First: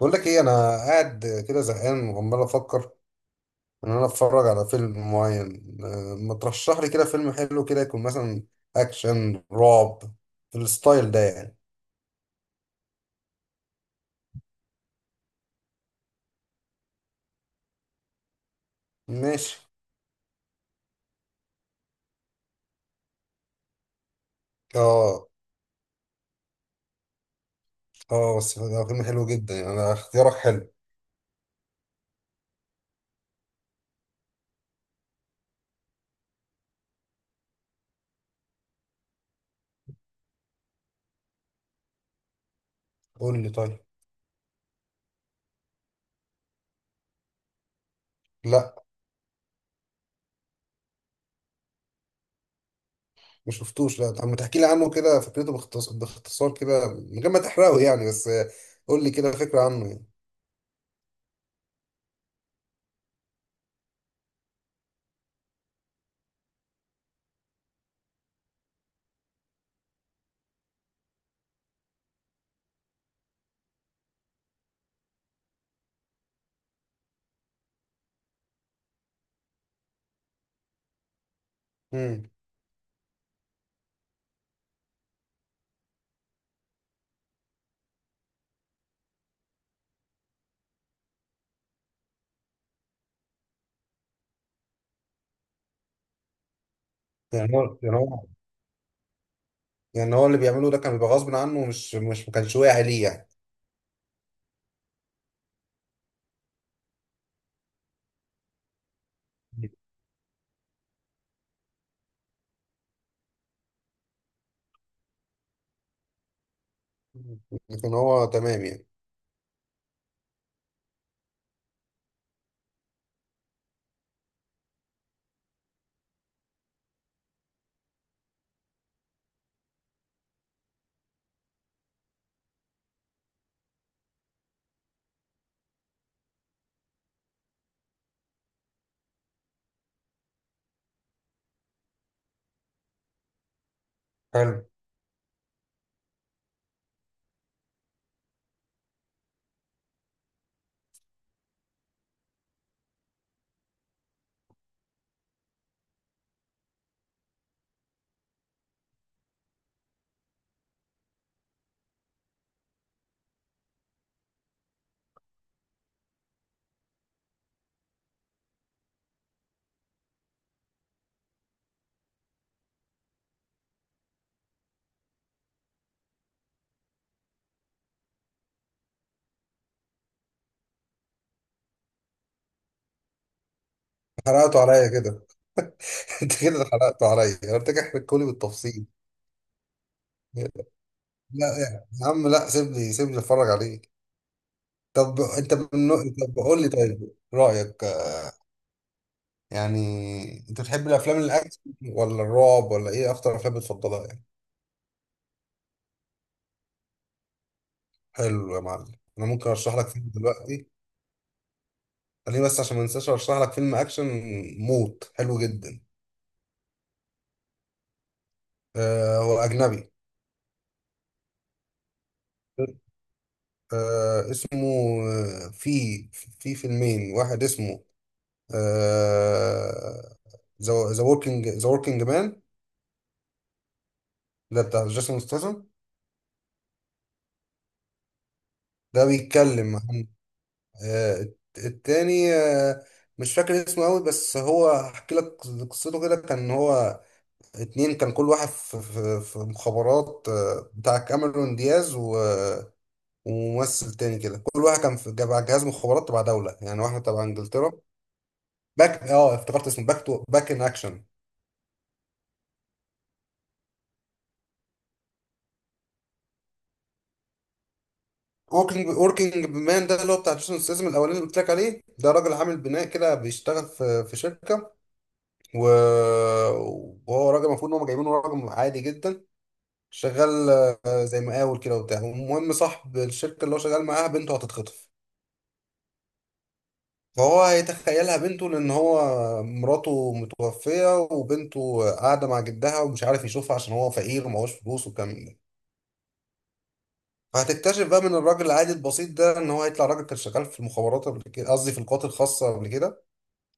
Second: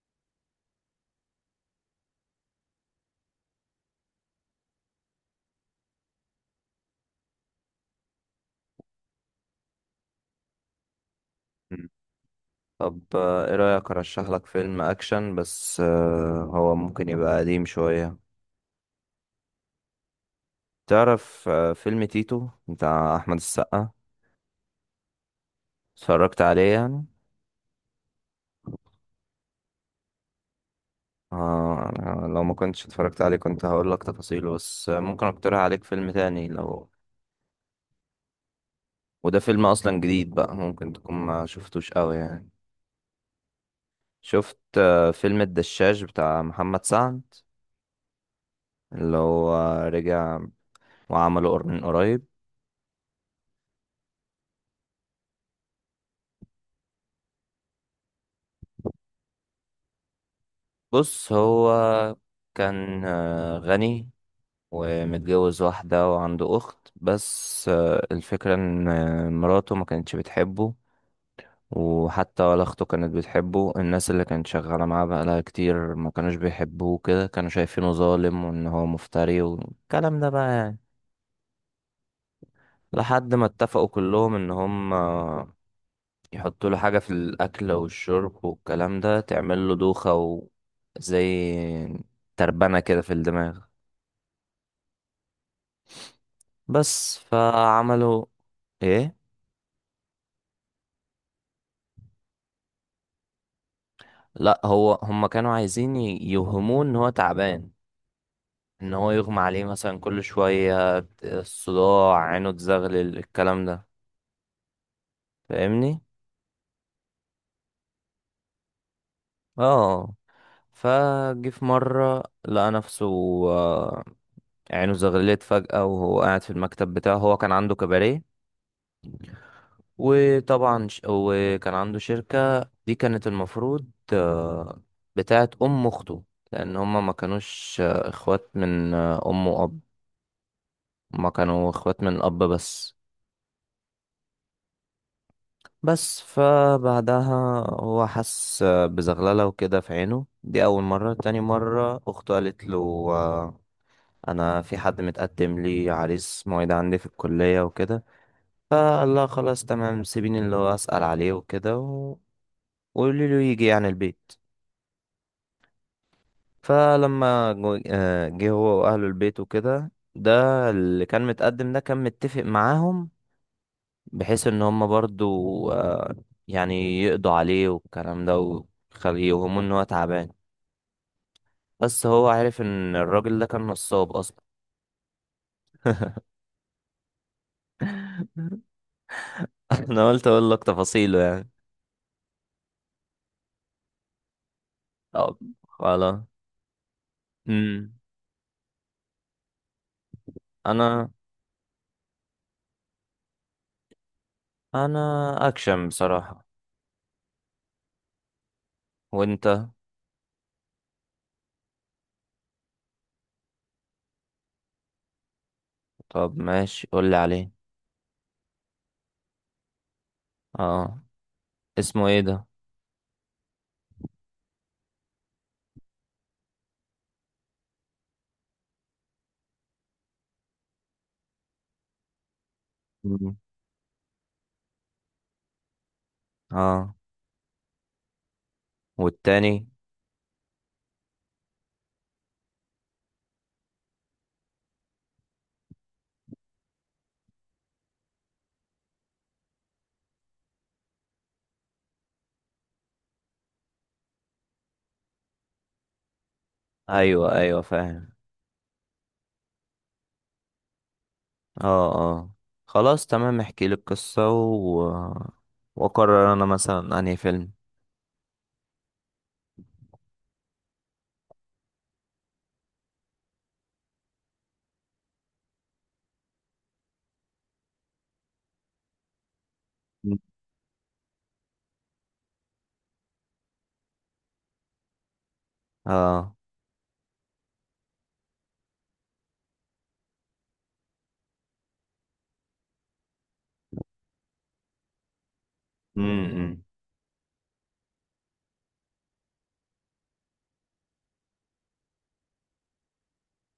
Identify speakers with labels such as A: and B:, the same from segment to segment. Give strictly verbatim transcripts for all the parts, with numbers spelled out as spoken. A: بقول لك ايه انا قاعد كده زهقان وعمال افكر ان انا اتفرج على فيلم معين، آه، ما ترشح لي كده فيلم حلو كده يكون مثلا اكشن رعب في الستايل ده يعني.
B: مم. طب آه، ايه رأيك ارشح لك فيلم اكشن بس آه، هو ممكن يبقى قديم شوية.
A: ماشي.
B: تعرف آه، فيلم تيتو بتاع احمد السقا،
A: اه،
B: اتفرجت عليه يعني؟
A: اه، بس ده فيلم حلو جدا يعني، انا اختيارك حلو.
B: آه أنا لو ما كنتش اتفرجت عليه كنت هقول لك تفاصيله، بس آه، ممكن اقترح عليك فيلم تاني لو، وده فيلم اصلا جديد بقى ممكن تكون ما شفتوش قوي يعني.
A: قول لي طيب.
B: شفت آه، فيلم الدشاش بتاع محمد سعد،
A: لا،
B: اللي هو رجع وعمله قر- من قريب.
A: ما شفتوش. لا طب ما تحكي لي عنه كده، فكرته باختصار باختصار كده من غير ما تحرقه يعني، بس آه، قول لي كده فكرة عنه يعني.
B: بص، هو كان آه، غني ومتجوز واحدة وعنده أخت، بس آه، الفكرة إن آه، مراته ما كانتش بتحبه، وحتى ولا أخته كانت بتحبه. الناس اللي كانت شغالة معاه بقالها كتير ما كانوش بيحبوه، كده كانوا شايفينه ظالم وإن هو مفتري والكلام ده بقى يعني.
A: امم.
B: لحد ما اتفقوا كلهم إن هم آه، يحطوا له حاجة في الأكل والشرب والكلام ده تعمل له دوخة، وزي تربنة كده في الدماغ. بس
A: يعني هو يعني
B: فعملوا
A: هو
B: ايه.
A: يعني هو اللي بيعمله ده كان بيبقى غصب عنه ومش مش ما كانش واعي ليه يعني؟
B: لا، هو هم كانوا عايزين ي- يوهموه ان هو تعبان، ان هو يغمى عليه مثلا كل شوية، الصداع، عينه تزغلل، الكلام ده، فاهمني؟
A: لكن هو تمام يعني.
B: اه. فجه في مرة لقى نفسه آه، عينه زغللت فجأة وهو قاعد في المكتب بتاعه. هو كان عنده كباريه، وطبعا ش- وكان عنده شركة، دي كانت المفروض آه، بتاعت أم أخته، لأن هما ما كانوش آه، إخوات من آه، أم وأب، ما كانوا إخوات من الأب بس.
A: حلو.
B: بس فبعدها هو حس آه، بزغللة وكده في عينه، دي أول مرة. تاني مرة أخته قالت له آه، أنا في حد متقدم لي عريس، مواعيد عندي في الكلية وكده. فقال لها خلاص تمام سيبيني اللي هو أسأل عليه وكده، و- وقولي له يجي يعني البيت. فلما جو- آه، جه هو واهله البيت وكده، ده اللي كان متقدم ده كان متفق معاهم، بحيث ان هم برضو آه، يعني يقضوا عليه والكلام ده، ويخليه يوهموا ان هو تعبان. بس هو عارف ان الراجل ده كان نصاب اصلا.
A: حرقته عليا كده. انت كده حرقته عليا، انا قلت لك احرقه لي بالتفصيل.
B: انا قلت اقول لك تفاصيله
A: لا
B: يعني.
A: يعني يا عم، لا سيبني سيبني اتفرج عليك. طب
B: طب
A: انت من نوع-
B: خلاص.
A: طب قول لي طيب رايك.
B: امم
A: يعني انت بتحب
B: انا
A: الافلام الاكشن، ولا الرعب، ولا ايه اكتر افلام بتفضلها يعني؟
B: انا اكشن بصراحة.
A: حلو يا معلم. انا
B: وانت؟
A: ممكن ارشح لك فيلم دلوقتي، خليني بس عشان ما انساش ارشح لك فيلم اكشن موت حلو جدا.
B: طب ماشي، قول لي عليه.
A: آه هو اجنبي.
B: اه. اسمه ايه ده؟
A: آه اسمه، آه في في فيلمين، واحد اسمه آه ذا وركينج ذا وركينج مان.
B: مم.
A: ده بتاع جيسون ستاثام.
B: اه،
A: ده
B: والتاني؟
A: بيتكلم عن، آه الت- التاني آه مش فاكر اسمه قوي، بس هو هحكي لك قصته. كده كان هو اتنين، كان كل واحد في, في, في مخابرات، آه بتاع كاميرون دياز، و وممثل تاني كده، كل واحد كان في جا- جهاز مخابرات تبع دولة يعني، واحد تبع
B: ايوه ايوه،
A: انجلترا.
B: فاهم.
A: باك، اه افتكرت اسمه باك تو باك ان اكشن.
B: اه اه، خلاص تمام، احكي لي القصة و... واقرر انا مثلا انهي فيلم.
A: وركينج وركينج مان ده اللي هو بتاع جيسون ستاثام الاولاني اللي قلت لك عليه. ده راجل عامل بناء كده بيشتغل في في شركه، و... وهو راجل المفروض ان هم جايبينه راجل عادي جدا،
B: مم.
A: شغال آه، زي مقاول كده وبتاع. المهم صاحب الشركه اللي هو شغال معاها بنته هتتخطف.
B: اه.
A: فهو هيتخيلها بنته، لان هو مراته متوفيه، وبنته قاعده مع جدها ومش عارف يشوفها عشان هو فقير ومعهوش فلوس والكلام ده.
B: امم.
A: فهتكتشف بقى من الراجل العادي البسيط ده ان هو هيطلع راجل كان شغال في المخابرات قبل كده، قصدي في القوات الخاصه قبل كده،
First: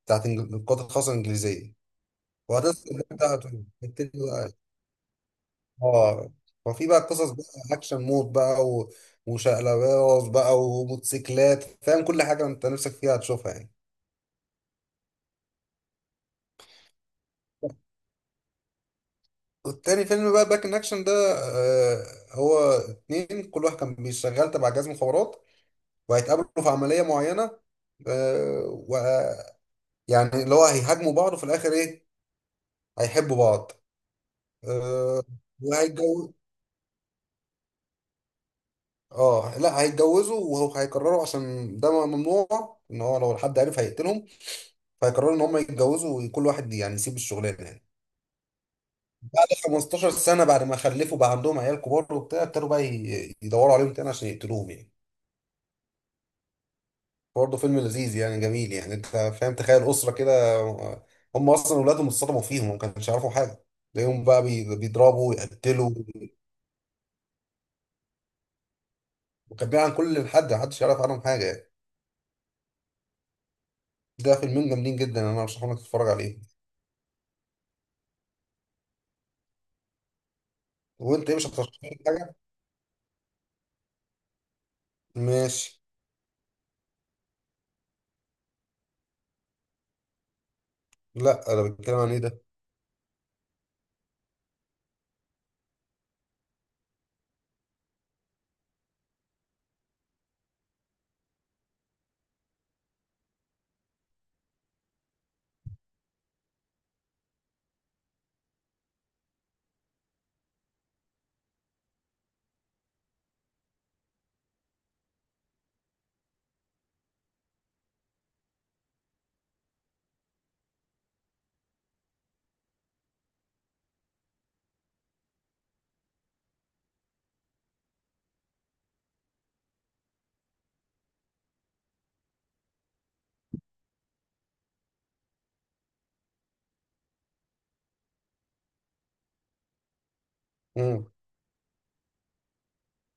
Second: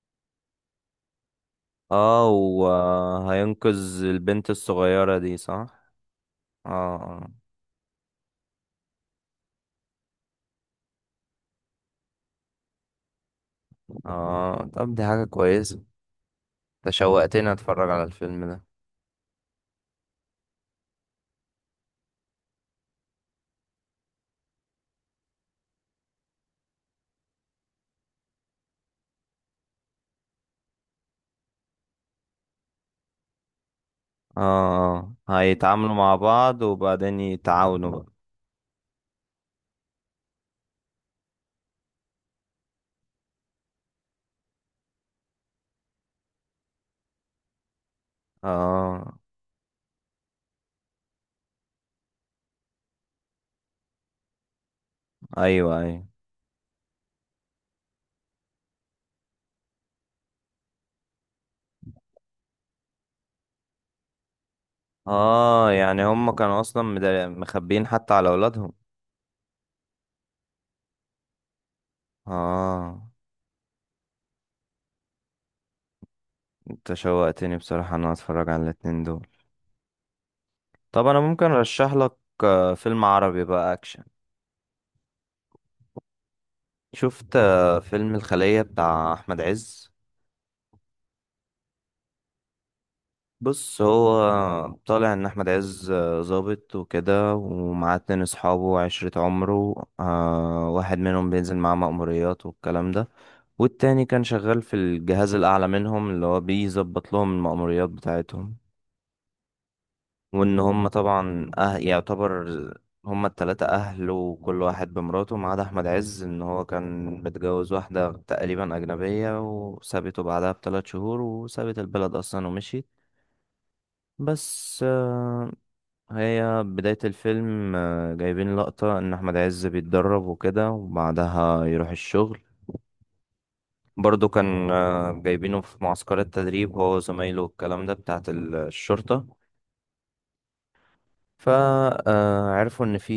A: بتاعت إنج- القوات الخاصه الانجليزيه.
B: اه،
A: وهتبتدي بقى،
B: وهينقذ
A: تبتدي
B: البنت
A: بقى-
B: الصغيرة دي، صح؟
A: اه،
B: اه
A: ففي بقى
B: اه.
A: قصص بقى اكشن مود بقى، و... وشقلباز بقى وموتوسيكلات. فاهم، كل حاجه انت نفسك فيها هتشوفها يعني.
B: آه، طب دي حاجة كويسة، تشوقتني اتفرج على الفيلم ده.
A: والتاني فيلم بقى باك ان اكشن ده، آه هو اتنين كل واحد كان بيشتغل تبع جهاز مخابرات، وهيتقابلوا في عمليه معينه، آه، و يعني اللي هو هيهاجموا بعض، وفي الاخر ايه؟ هيحبوا بعض.
B: اه
A: أه،
B: آه. هيتعاملوا مع
A: وهيتجوز.
B: بعض وبعدين يتعاونوا بقى.
A: اه لا، هيتجوزوا وهيقرروا عشان ده م- ممنوع، ان هو لو حد عرف هيقتلهم. فهيقرروا ان هم يتجوزوا وكل واحد يعني يسيب الشغلانه يعني.
B: اه.
A: بعد خمستاشر سنه، بعد ما خلفوا بقى عندهم عيال كبار وبتاع، ابتدوا بقى ي- يدوروا عليهم تاني عشان يقتلوهم يعني.
B: ايوه ايوه.
A: برضه فيلم لذيذ يعني، جميل يعني. انت فاهم، تخيل اسره كده، آه، هم اصلا اولادهم اتصدموا فيهم وما كانش يعرفوا حاجه، تلاقيهم بقى بي- بيضربوا
B: اه،
A: ويقتلوا،
B: يعني هم كانوا اصلا مدا- مخبيين حتى على اولادهم.
A: وكان بيعمل عن كل حد، محدش يعرف عنهم حاجه يعني.
B: اه.
A: ده فيلمين جامدين جدا، انا برشحهم لك تتفرج عليه.
B: انت شوقتني بصراحة ان انا اتفرج على الاتنين دول. طب انا
A: وانت ايه،
B: ممكن
A: مش هترشح
B: ارشح
A: لي
B: لك
A: حاجه؟
B: آه، فيلم عربي بقى اكشن.
A: ماشي.
B: شفت آه، فيلم الخلية بتاع احمد عز.
A: لا انا بتكلم عن ايه ده؟
B: بص، هو طالع ان احمد عز آه، ظابط وكده، ومعاه اتنين اصحابه وعشرة عمره، آه، واحد منهم بينزل معاه مأموريات والكلام ده، والتاني كان شغال في الجهاز الاعلى منهم اللي هو بيظبط لهم المأموريات بتاعتهم. وان هم طبعا أه يعتبر هم التلاتة اهل، وكل واحد بمراته ما عدا احمد عز ان هو كان متجوز واحدة تقريبا اجنبية وسابته بعدها بثلاث شهور وسابت البلد اصلا ومشيت. بس آه، هي بداية الفيلم آه، جايبين لقطة ان احمد عز بيتدرب وكده وبعدها يروح الشغل. برضو كان آه، جايبينه في معسكر التدريب هو وزمايله والكلام ده بتاعت الشرطة.
A: امم.
B: فعرفوا ان في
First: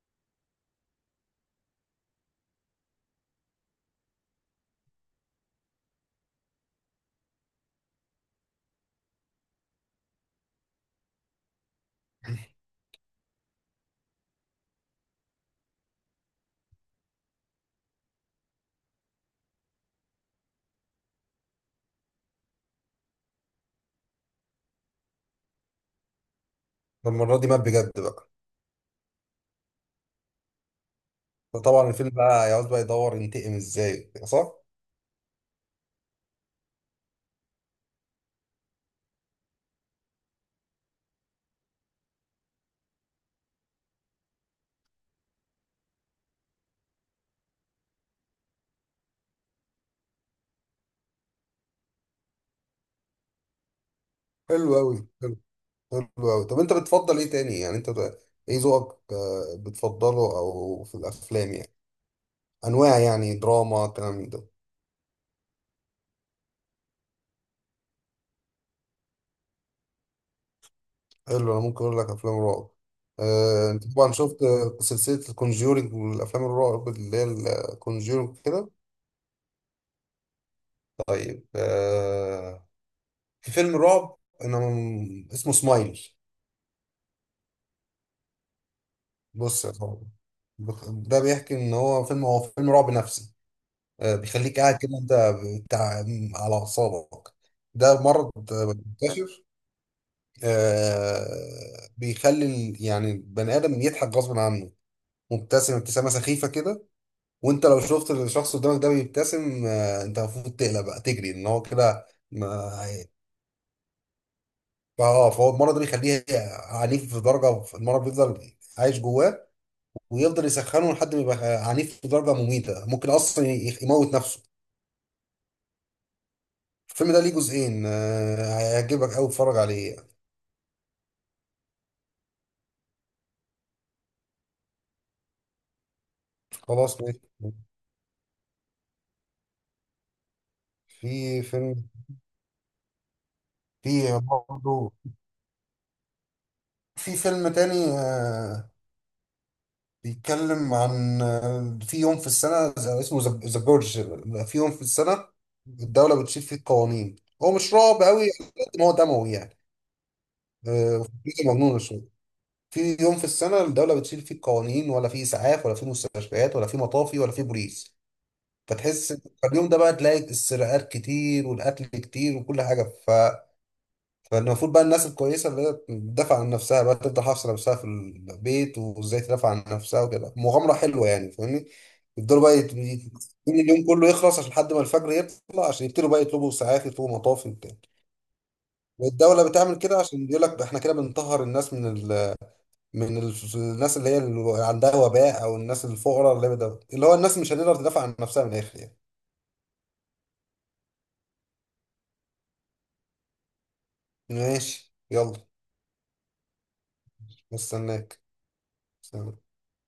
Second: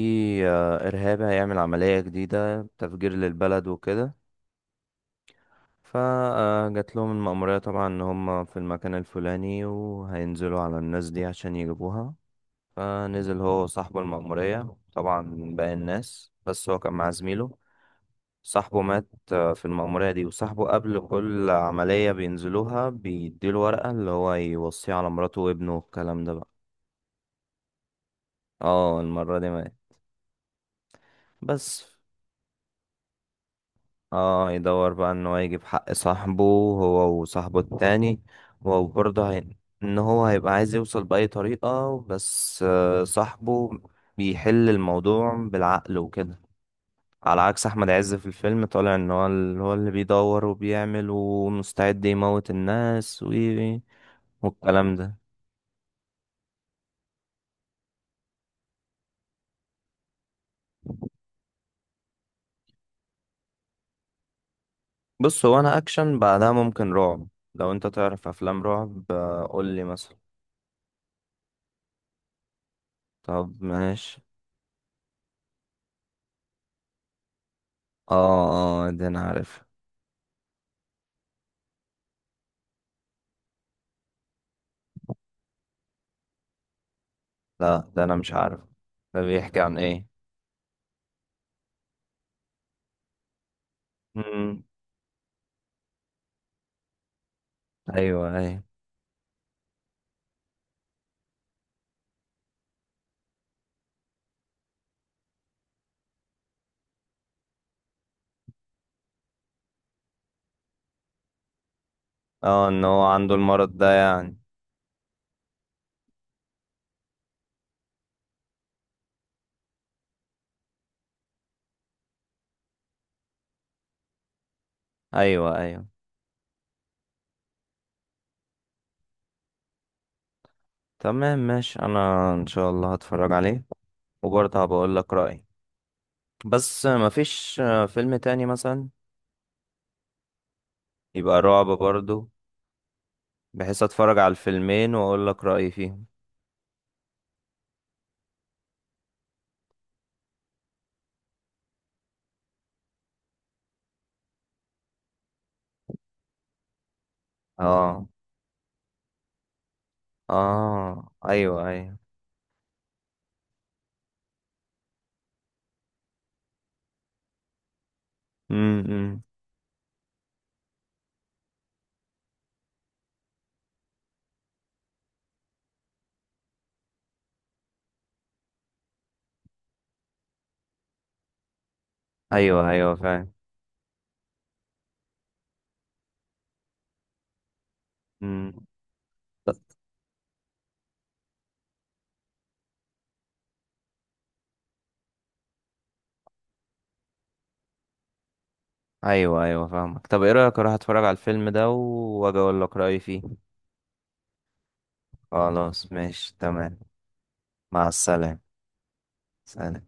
B: آه، ارهابي هيعمل عملية جديدة تفجير للبلد وكده. فجات لهم المأمورية طبعا ان هم في المكان الفلاني وهينزلوا على الناس دي عشان يجيبوها. فنزل هو صاحب المأمورية طبعا من باقي الناس، بس هو كان مع زميله. صاحبه مات آه، في المأمورية دي. وصاحبه قبل كل عملية بينزلوها بيديله ورقة اللي هو يوصيه على مراته وابنه والكلام ده بقى.
A: المره دي مات بجد بقى؟
B: اه، المرة دي مات بس.
A: فطبعا الفيلم بقى هيقعد بقى يدور ينتقم ازاي،
B: اه،
A: صح؟
B: يدور بقى ان هو يجيب حق صاحبه، هو وصاحبه التاني. وبرضه هي... ان هو هيبقى عايز يوصل بأي طريقة، بس آه، صاحبه بيحل الموضوع بالعقل وكده، على عكس احمد عز. في الفيلم طالع ان هو اللي هو اللي بيدور وبيعمل ومستعد يموت الناس و...
A: حلو
B: والكلام
A: قوي.
B: ده.
A: حلو. حلو قوي. طب انت بتفضل ايه تاني يعني؟ انت بت- ايه ذوقك، آه، بتفضله او في الافلام يعني؟ انواع يعني، دراما، كلام من ده.
B: بص، هو انا اكشن بعدها ممكن رعب. لو انت تعرف افلام رعب آه، قول لي مثلا.
A: حلو. انا ممكن اقول لك افلام رعب،
B: طب
A: آه، انت طبعا
B: ماشي.
A: شفت آه، سلسله الكونجورينج والافلام الرعب اللي هي الكونجورينج
B: اه اه، ده انا عارف.
A: كده. في فيلم رعب انا م- اسمه سمايل.
B: لا، ده انا مش عارف. ده بيحكي
A: بص يا
B: عن ايه؟
A: صاحبي، بخ- ده بيحكي ان هو فيلم هو فيلم رعب نفسي. آه، بيخليك
B: امم.
A: قاعد كده انت بتاع، على اعصابك. ده
B: ايوه ايوه.
A: مرض، آه، منتشر، آه، بيخلي ال- يعني البني ادم يضحك غصب عنه، مبتسم ابتسامه سخيفه كده. وانت لو شفت الشخص قدامك ده بيبتسم، آه، انت المفروض تقلق بقى تجري، ان هو كده
B: اه، ان
A: ما-
B: هو عنده المرض ده يعني.
A: فاه فهو المرض ده بيخليه عنيف. في درجه المرض بيفضل عايش جواه، ويفضل يسخنه لحد ما يبقى عنيف لدرجة مميتة، ممكن أصلا ي- يموت نفسه.
B: ايوه ايوه.
A: الفيلم ده ليه جزئين، آه، هيعجبك أوي، اتفرج عليه.
B: تمام ماشي، انا ان شاء الله هتفرج عليه، وبرضه هبقول لك رأيي. بس
A: خلاص ماشي.
B: مفيش آه، فيلم تاني مثلا يبقى
A: في
B: رعب
A: فيلم
B: برضه، بحيث اتفرج
A: في
B: على
A: برضه
B: الفيلمين واقول لك رأيي فيهم.
A: في فيلم تاني، آه، بيتكلم عن، آه، في يوم في السنة، ز- اسمه ذا جورج. في يوم في السنة الدولة بتشيل فيه القوانين. هو مش رعب
B: اه
A: أوي على قد ما هو دموي يعني، آه،
B: اه.
A: وفكرته
B: ايوه
A: مجنونة
B: ايوه.
A: شوية. في يوم في السنة الدولة بتشيل فيه قوانين، ولا فيه إسعاف، ولا فيه مستشفيات، ولا فيه مطافي، ولا فيه بوليس. فتحس
B: امم.
A: اليوم ده بقى تلاقي السرقات كتير والقتل كتير وكل حاجة، ف... فالمفروض بقى الناس الكويسة اللي هي تدافع عن نفسها بقى تفضل حافظة نفسها في البيت، وإزاي تدافع عن نفسها وكده، مغامرة حلوة يعني. فاهمني، يفضلوا بقى
B: ايوه
A: يت...
B: ايوه،
A: يت-
B: فاهم.
A: اليوم كله يخلص عشان، لحد ما الفجر يطلع عشان يبتدوا بقى يطلبوا إسعاف يطلبوا مطافي وبتاع.
B: امم.
A: والدولة بتعمل كده عشان بيقول لك احنا كده بنطهر الناس من، من الف- الناس اللي هي اللي عندها وباء او الناس الفقراء اللي بدأ. اللي هو الناس مش هتقدر تدافع عن نفسها من الاخر يعني.
B: ايوه ايوه، فاهمك. طب ايه رأيك اروح اتفرج على الفيلم ده واجي اقول لك رأيي فيه.
A: ماشي يلا.
B: خلاص ماشي تمام. مع
A: مستناك.
B: السلامة.
A: سلام.
B: سلام